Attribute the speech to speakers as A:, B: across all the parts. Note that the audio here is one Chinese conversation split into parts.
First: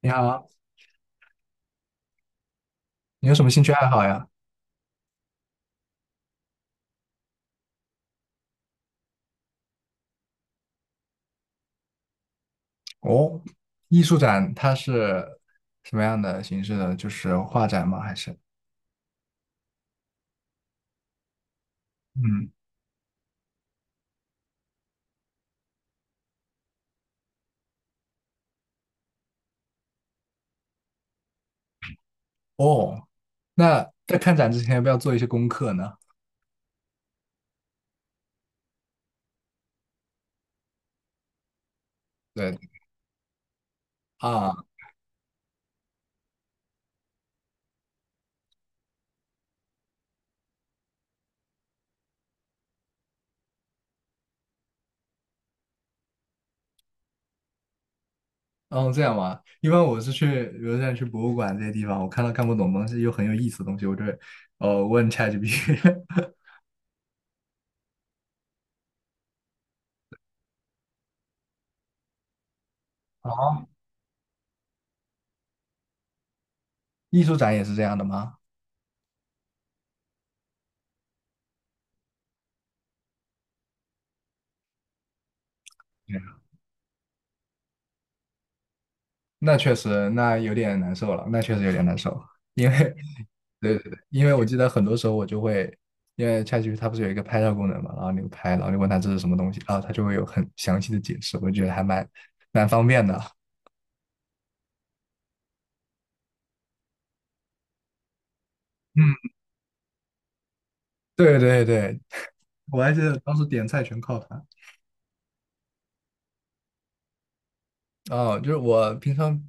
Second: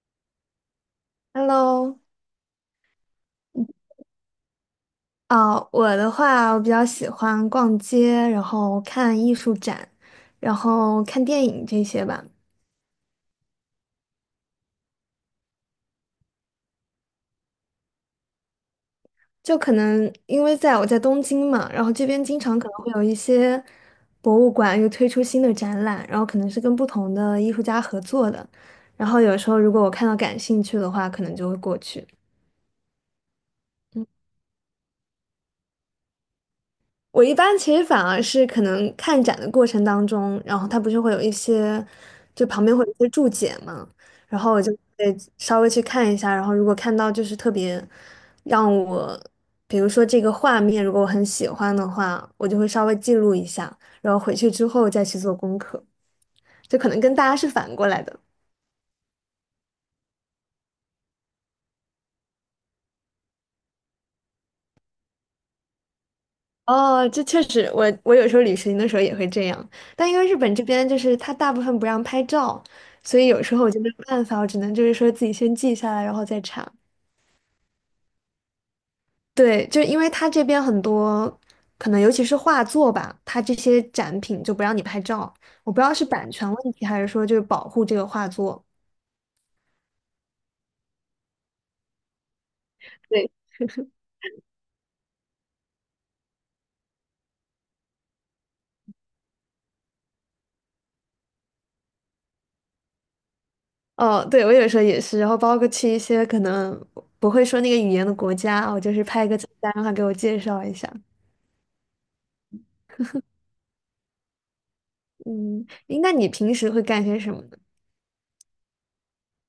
A: 你好，
B: Hello，
A: 你有什么兴趣爱好呀？
B: 我的话，我比较喜欢逛街，然后看艺术展，然后看电影这些吧。
A: 哦，艺术展它是什么样的形式的？就是画展吗？还是？
B: 就可能因为我在东京嘛，然后这边经
A: 嗯，
B: 常可能会有一些博物馆又推出新的展览，然后可能是跟不同的艺术家合作的。然后有时候如果我看到感兴趣的话，可能就会过去。
A: 哦，那在看展之前要不要做一些功课呢？
B: 我一般其实反而是可能看展的过程当中，然后它不是会有一些，就
A: 对
B: 旁边会有一些注解嘛，然后我
A: 啊，
B: 就会稍微去看一下，然后如果看到就是特别让我，比如说这个画面，如果我很喜欢的话，我就会稍微记录一下，然后回去之后再去做功课，就可能跟大家是反过来的。
A: 哦，这样吗？一般我是去，比如像去博物馆这些地方，我看到看不懂的东西又很有意思的东西，我就会问 ChatGPT。
B: 哦，这确实，我有时候旅行的时候也会这样，但因为日本这边就是他大部分不让拍照，所以有时候
A: 哦，
B: 我就没有办法，我只能就是说自己先记下来，然后再查。
A: 艺术展也是这样的吗？
B: 对，就因为它这边很多，可能尤其是画作吧，它这些展品就不让你拍照，我不知道是
A: 对，
B: 版权问题还是说就是保护这个画作。
A: 那确实，那有点难受了，那确实有点难受。因为。
B: 对，
A: 对对对，因为我记得很多时候我就会，因为 c h a t 它不是有一个拍照功能嘛，然后你拍，然后你问它这是什么东西，然后它就会有很详细的解释，我就觉得还蛮方便的。
B: 哦，对，我有时候也是，然后包括去一些可能不会说那个语言的国家，我就
A: 嗯，
B: 是拍一个 菜单，让他给我介绍一下。
A: 对对对，我还记得当时点菜全靠它。
B: 嗯，诶那你平时会干些什么？
A: 哦，就是我平常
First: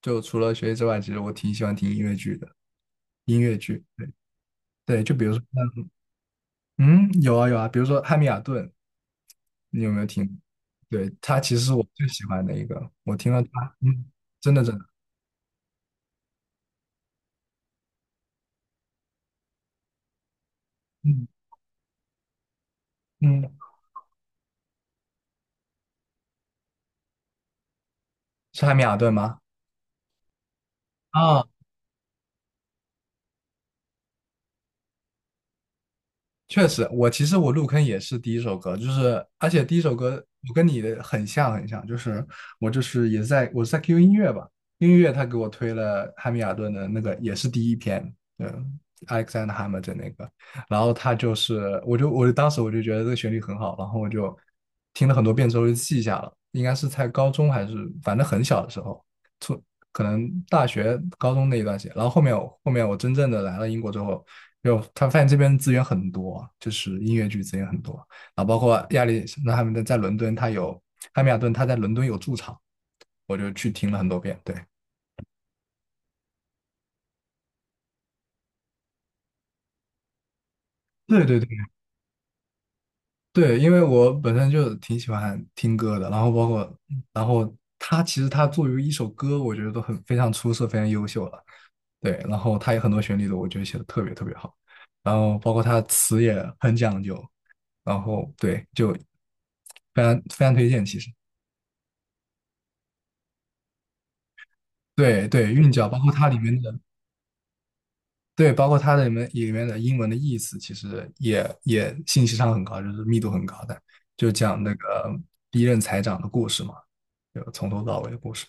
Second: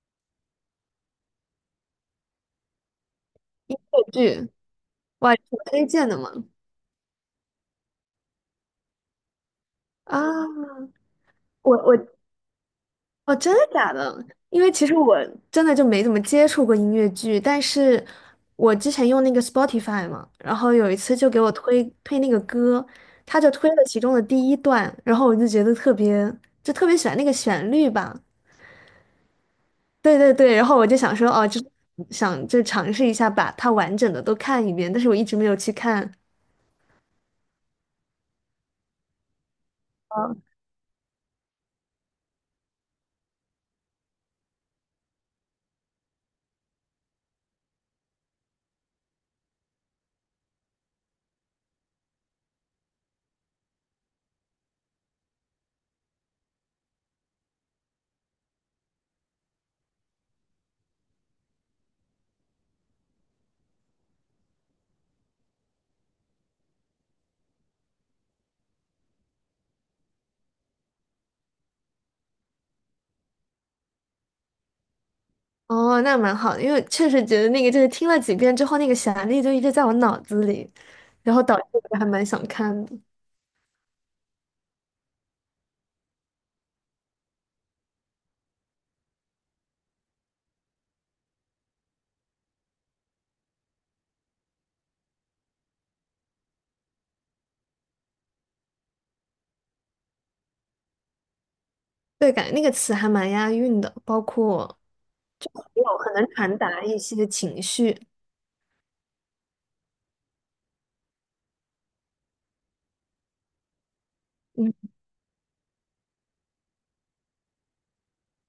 A: 就除了学习之外，其实我挺喜欢听音乐剧的，音乐剧。对
B: 剧，
A: 对，就比
B: 哇，
A: 如
B: 你
A: 说，
B: 是推荐的吗？
A: 嗯，有啊有啊，比如说《汉密尔顿》，你有没有听？
B: 啊，
A: 对，他其实是
B: 我
A: 我
B: 我
A: 最喜欢的一个，我听
B: 哦，
A: 了
B: 真的
A: 他，
B: 假
A: 嗯，
B: 的？
A: 真
B: 因
A: 的
B: 为
A: 真的，
B: 其实我真的就没怎么接触过音乐剧，但是我之前用那个 Spotify 嘛，然后有一次
A: 嗯
B: 就给我推那个歌，他就
A: 嗯，
B: 推了其中的第一段，然后我就觉得特别，就特别喜欢那个旋律吧。
A: 是汉密尔顿吗？
B: 对对对，然后我就想说，
A: 啊，
B: 哦，就想就尝试一下把它完整的都看一遍，但是我一直没有去看，
A: 确实，我其实我入坑也是第一首歌，就是而且第一首歌我跟你的很像很像，就是我就是也是我是在 QQ 音乐吧，音乐他给我推了汉密尔顿的那个也是第一篇，嗯，Alexander Hamilton 那个，然后他就是我就当时我就觉得这个旋律很好，然后我就听了很多遍之后就记下了，应该是在高中还是反正很小的时候，从可能大学、高中那一段时间，然后后面我真正的来了英国之后，就他发现这边资源很多，就是音乐剧资源很多，然后包括亚历那他们在伦敦，他有汉密尔顿，他在伦敦有驻场，我就去听了很多遍，对。
B: 哦，那蛮好的，因为确实觉得那个就是听了几遍之后，那个旋律就一直在我脑子里，
A: 对
B: 然
A: 对
B: 后
A: 对
B: 导致我还蛮想看的。
A: 对，因为我本身就挺喜欢听歌的，然后包括，然后他其实他作为一首歌，我觉得都很非常出色，非常优秀了。对，然后他有很多旋律的，我觉得写的特别特别好，然后包括他词也很讲究，然后对，就非常非常推荐，其实
B: 对，感觉那个词还蛮押韵的，包括
A: 对对，韵
B: 也
A: 脚包
B: 有
A: 括
B: 很能
A: 它里
B: 传
A: 面的
B: 达一些情绪。
A: 对，包括它里面的英文的意思，其实也信息上很高，就是密度很高的，就讲那
B: 嗯
A: 个第一任财长的故事嘛，就从头到尾的故事。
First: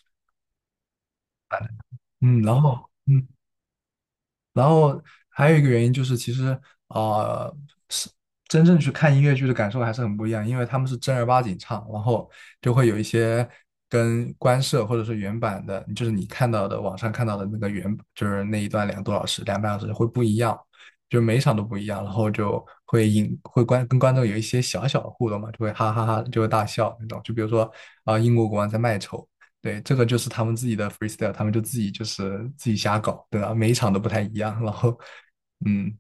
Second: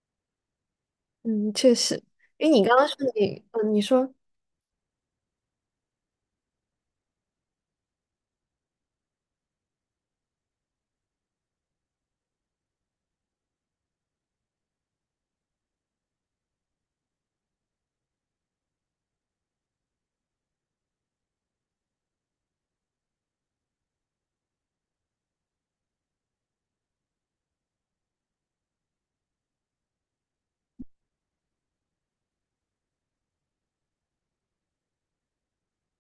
B: 嗯，确实，
A: 嗯，
B: 因
A: 然
B: 为你刚刚
A: 后
B: 说
A: 嗯。
B: 你，你说
A: 然后还有一个原因就是，其实啊，是真正去看音乐剧的感受还是很不一样，因为他们是正儿八经唱，然后就会有一些跟官摄或者是原版的，就是你看到的网上看到的那个原，就是那一段2个多小时、2个半小时会不一样，就每一场都不一样，然后就会引会观跟观众有一些小小的互动嘛，就会哈哈哈，就会大笑那种。就比如说英国国王在卖丑，对，这个就是他们自己的 freestyle，他们就自己就是自己瞎搞，对吧？每一场都不太一样，然后，嗯，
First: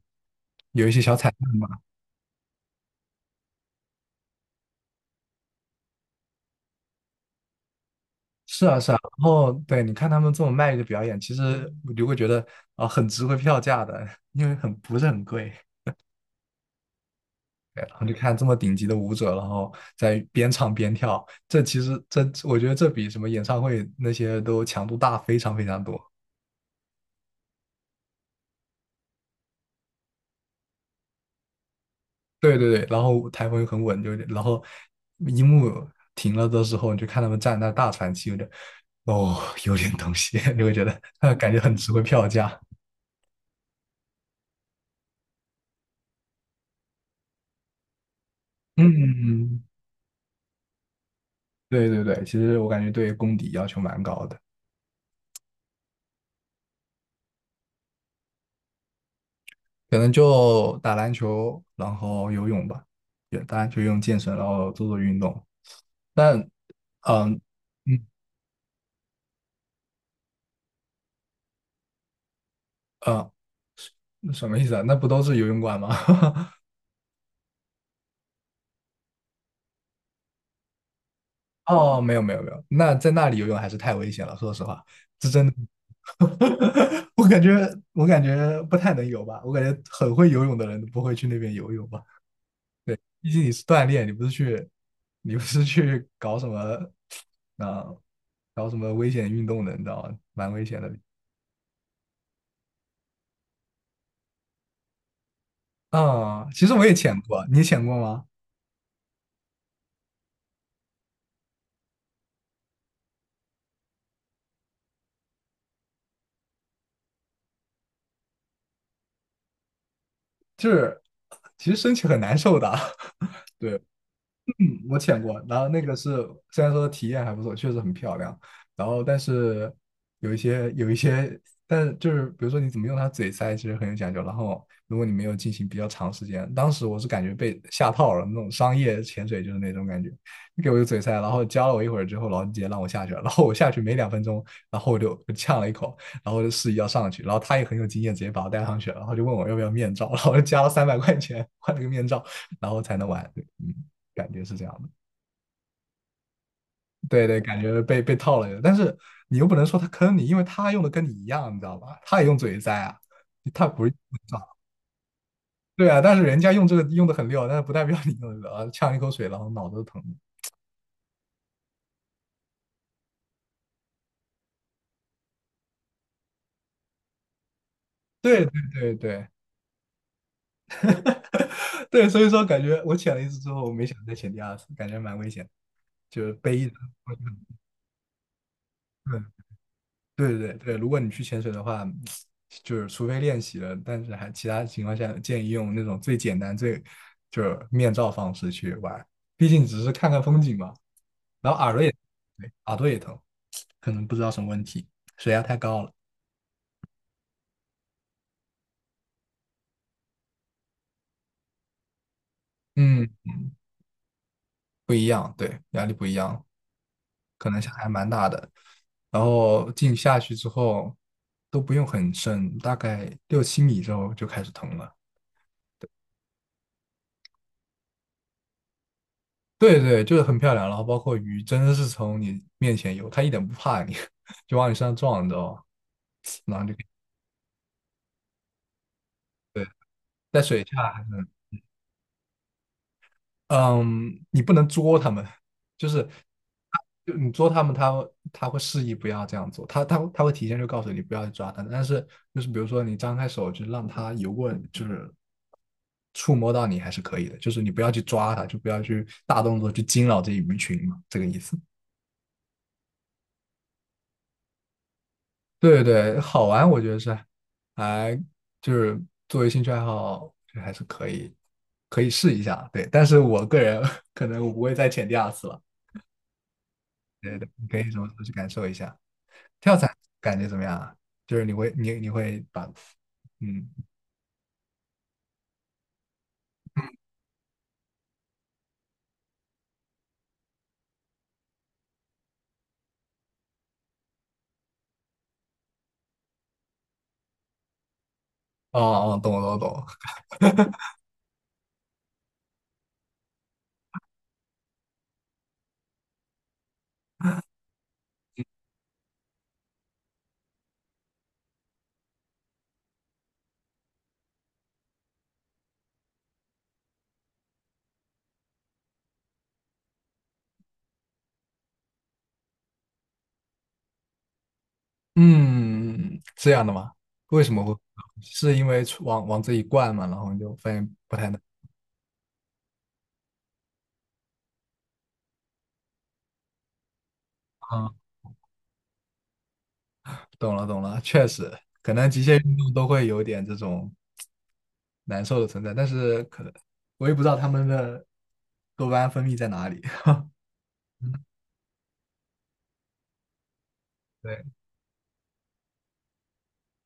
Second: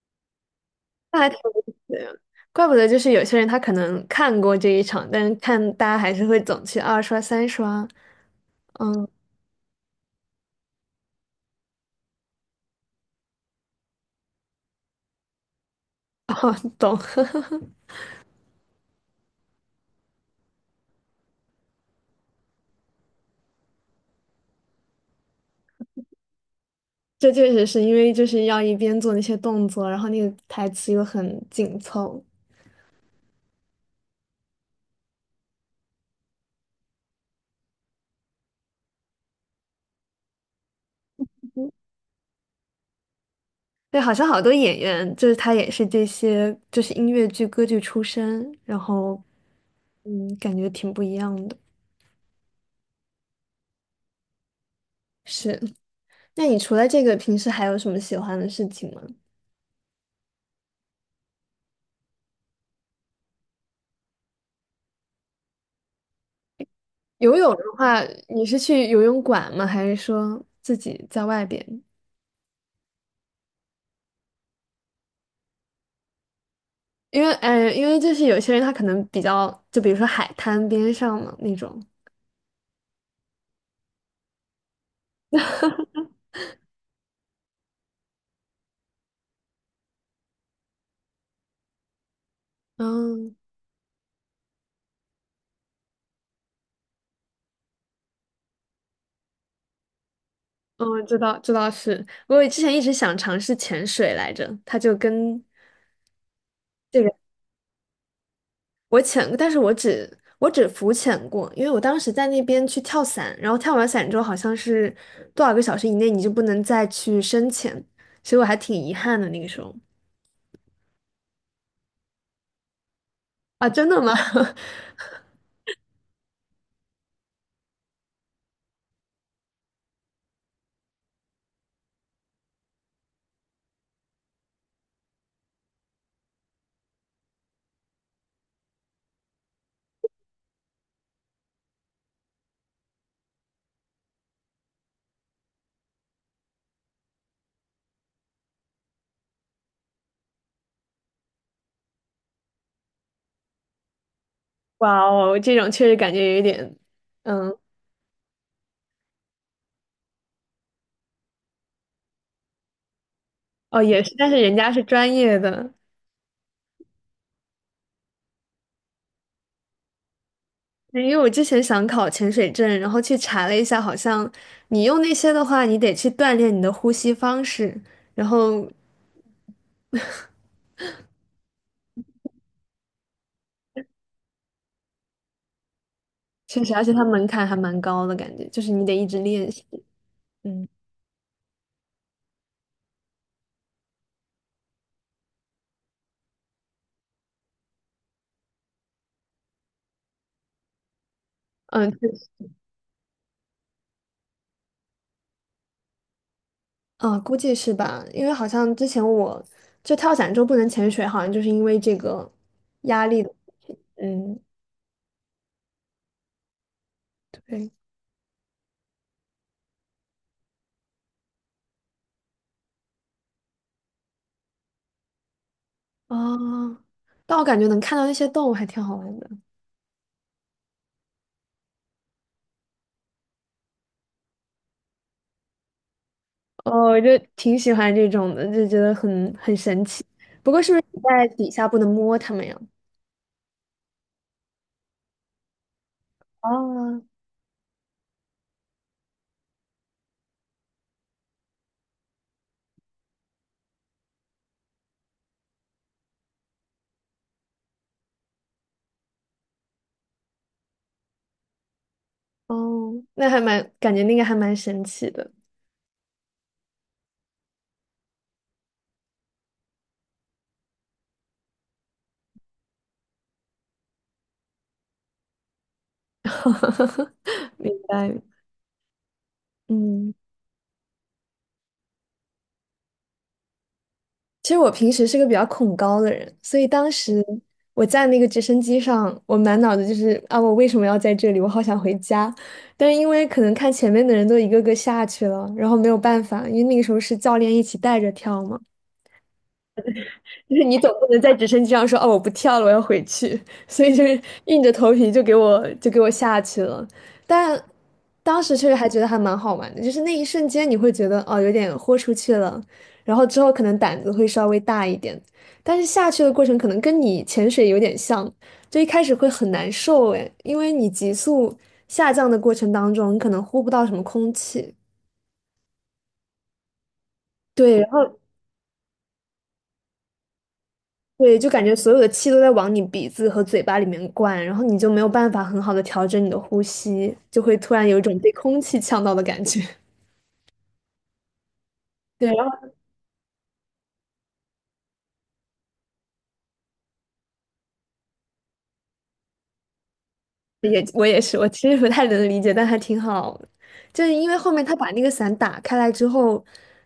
B: 那还挺有意思的，怪不得就是有些人他可能看过这一场，但是看大家还是会总去二刷三刷。
A: 然
B: 嗯，
A: 后对，你看他们这么卖力的表演，其实我就会觉得很值回票价的，因为很不是很贵。
B: 哦，懂。
A: 对，然后就看这么顶级的舞者，然后在边唱边跳，这其实这我觉得这比什么演唱会那些都强度大非常非常多。
B: 这确实是因为就是要一边做那些动作，然后那个台词又很紧凑。
A: 对对对，然后台风又很稳，就然后一幕停了的时候，你就看他们站在那大喘气，有点哦，有点东西，你会觉得，感觉很值回票价。
B: 对，好像好多演员就是他也是这些，就是音乐剧、歌剧出身，然后
A: 嗯，
B: 嗯，感觉挺不一样的。
A: 对对对，其实我感觉对功底要求蛮高的，
B: 是，那你除了这个，平时还有什么喜欢的事情吗？
A: 可能就打篮球，然后游泳吧，也打篮球、用健身，然后做做运动。但，
B: 游
A: 嗯
B: 泳的
A: 嗯
B: 话，你是去游泳馆吗？还是说自己在外边？
A: 呃，什么意思啊？那不都是游泳馆吗？
B: 因为，因为就是有些人他可能比较，就比如说海滩边上嘛那 种。
A: 哦，没有没有没有，那在那里游泳还是太危险了，说实话，这真的。我感觉，我感觉不太能游吧。我感觉很会游泳的人都不会去那边游泳吧。毕
B: 嗯。
A: 竟你是锻炼，你不是去，你不是去搞什么啊、搞什么危险运动的，你知道吗？蛮危险的
B: 嗯，知道知道是，我之前一直想尝试潜水来着，它就跟
A: 其实我也
B: 这个
A: 潜过啊，你潜过吗？
B: 我潜，但是我只浮潜过，因为我当时在那边去跳伞，然后跳完伞之后好像是多少个小时以内你就不能再去深潜，所以我还挺遗憾的那个时候。
A: 就是其实身体很难受的，
B: 啊，真的吗？
A: 嗯我潜过，然后那个是虽然说体验还不错，确实很漂亮，然后但是有一些，但是就是比如说你怎么用它嘴塞，其实很有讲究。然后如果你没有进行比较长时间，当时我是感觉被下套了，那种商业潜水就是那种感觉，你给我一个嘴塞，然后教了我一会儿之后，然后你直接让我下去了，然后我下去没2分钟，然后我就呛了一口，然后我就示意要上去，然后他也很有经验，直接把我带上去了，然后就问我要不要面罩，然后我就加了300块钱换了个面罩，然后才能玩。对嗯。感觉是这样的。
B: 哇哦，这种确实感觉有一点，
A: 对对，
B: 嗯，
A: 感觉被套了，但是你又不能说他坑你，因为他用的跟你一样，你知道吧？他也用嘴栽啊，他
B: 哦
A: 不是。
B: 也是，但是人家是专业的，
A: 对啊，但是人家用这个用的很溜，但是不代表你用的啊，呛一口水，然后脑子都疼。
B: 对，因为我之前想考潜水证，然后去查了一下，好像你用那些的话，你得去锻炼你的呼吸方式，然
A: 对对
B: 后
A: 对对 对，所以说感觉我潜了一次之后，我没想再潜第二次，感觉蛮危险的就是背
B: 确
A: 一直。
B: 实，而且它门槛还蛮高的感觉，就是你得一直练习。
A: 对对
B: 嗯，
A: 对，如果你去潜水的话，就是除非练习了，但是还其他情况下建议用那种最简单、最就是面罩方式去玩，毕竟只是看看风景嘛。然后耳朵
B: 嗯，
A: 也，
B: 确实
A: 对，耳朵也疼，可能不知道什么问题，水压太高了。
B: 啊，估计是吧？因为好像之前我就跳伞之后不能潜水，好像就是因为这个
A: 嗯，
B: 压力的。嗯，
A: 不一样，对，压力不一样，可能
B: 对
A: 还蛮大的。然后进下去之后都不用很深，大概6、7米之后就开始疼了。
B: 啊，但我感觉能看到那些动物还挺好玩的。
A: 对对，就是很漂亮，然后包括鱼真的是从你面前游，它一点不怕你，就往你身上撞，你知道吗？然后就
B: 哦，我就挺喜欢这种的，就觉得很
A: 对，
B: 神奇。
A: 在水下，
B: 在底下不能摸他们呀。
A: 嗯，你不能捉它们，就是
B: 啊，
A: 就你捉它们，它会示意不要这样做，它会提前就告诉你不要去抓它，但是就是比如说你张开手就让它游过，就是触摸到你还是可以的，就是你不要去抓它，就不要去大动作去惊扰这一鱼群嘛，这个意思。
B: 哦，那还蛮，感觉那个还蛮神奇的。
A: 对对，好玩，我觉得是还就是作为兴趣爱好，这还是可以试一下。对，但是我个人 可能我不会再潜第二次了。对对，你
B: 明
A: 可以什么时
B: 白。
A: 候去感受一下。跳伞
B: 嗯，
A: 感觉怎么样啊？就是你会你会把嗯
B: 其实我平时是个比较恐高的人，所以当时我在那个直升机上，我满脑子就是啊，我为什么要在这里？我好想回家。但是因为可能看前面的人都一个个下去了，然后没有办法，因为那个时候是教练一起带着跳嘛。
A: 哦哦，懂了懂了
B: 就
A: 懂
B: 是
A: 了，
B: 你总不能在直升机上说哦我不跳了，我要回去，所以就是硬着头皮就给我下去了。但当时确实还觉得还蛮好玩的，就是那一瞬间你会觉得哦有点豁出去了，然后之后可能胆子会稍微大一点，但是下去的过程可能跟你潜水有点像，就一开始会很难受诶，因为你急速下降的过程当中，你可能呼不到什么空气。
A: 嗯，这样的吗？为什么会？
B: 对，然后
A: 是因为出往往这一灌嘛，然后你就发现，
B: 对，就感觉所有的气都在往你鼻子和嘴巴里面灌，然后你就没有办法很好的调整你的呼吸，就会突然
A: 啊，
B: 有一种被空气呛到的感觉。
A: 懂了懂了，确实，可能极
B: 对，
A: 限
B: 然
A: 运
B: 后
A: 动都会有点这种。难受的存在，但是可能我也不知道他们的多巴胺分泌在哪里。
B: 我也是，我其实不太能理解，但还挺好的。就是因为
A: 对，
B: 后面他把那个伞打开来之后，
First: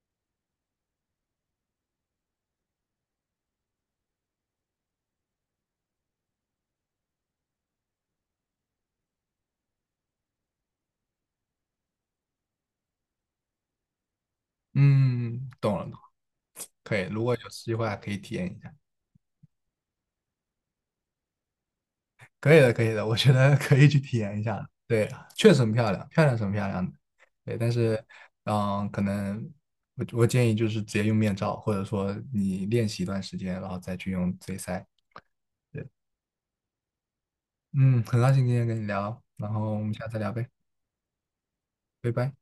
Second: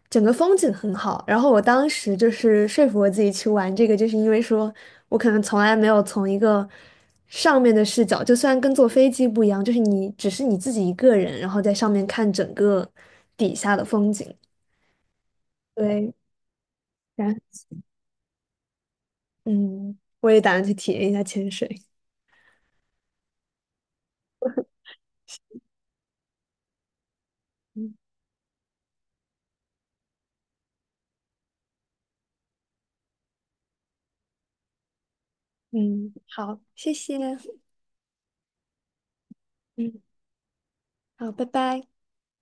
B: 整个风景很好。然后我当时就是说服我自己去玩这个，就是因为说我可能从来没有从一个上面的视角，就虽然跟坐飞机不一样，就是你只是你自己一个人，然后在上面看整个底下的风景。
A: 嗯，懂了，懂了
B: 对，
A: 可以。如果
B: 然
A: 有机会还可以体验一下，
B: 嗯，我也打算去体验一下潜水。
A: 可以的，可以的，我觉得可以去体验一下的对，确实很漂亮，漂亮是很漂亮的。对，但
B: 嗯
A: 是，嗯，可能我建议就是直接用面罩，或者说你练习一段时间，然后再去用嘴塞。对，
B: 嗯，好，谢谢。
A: 嗯，很高兴今天跟你聊，然后我们
B: 嗯，
A: 下次再聊呗，
B: 好，拜拜。
A: 拜拜。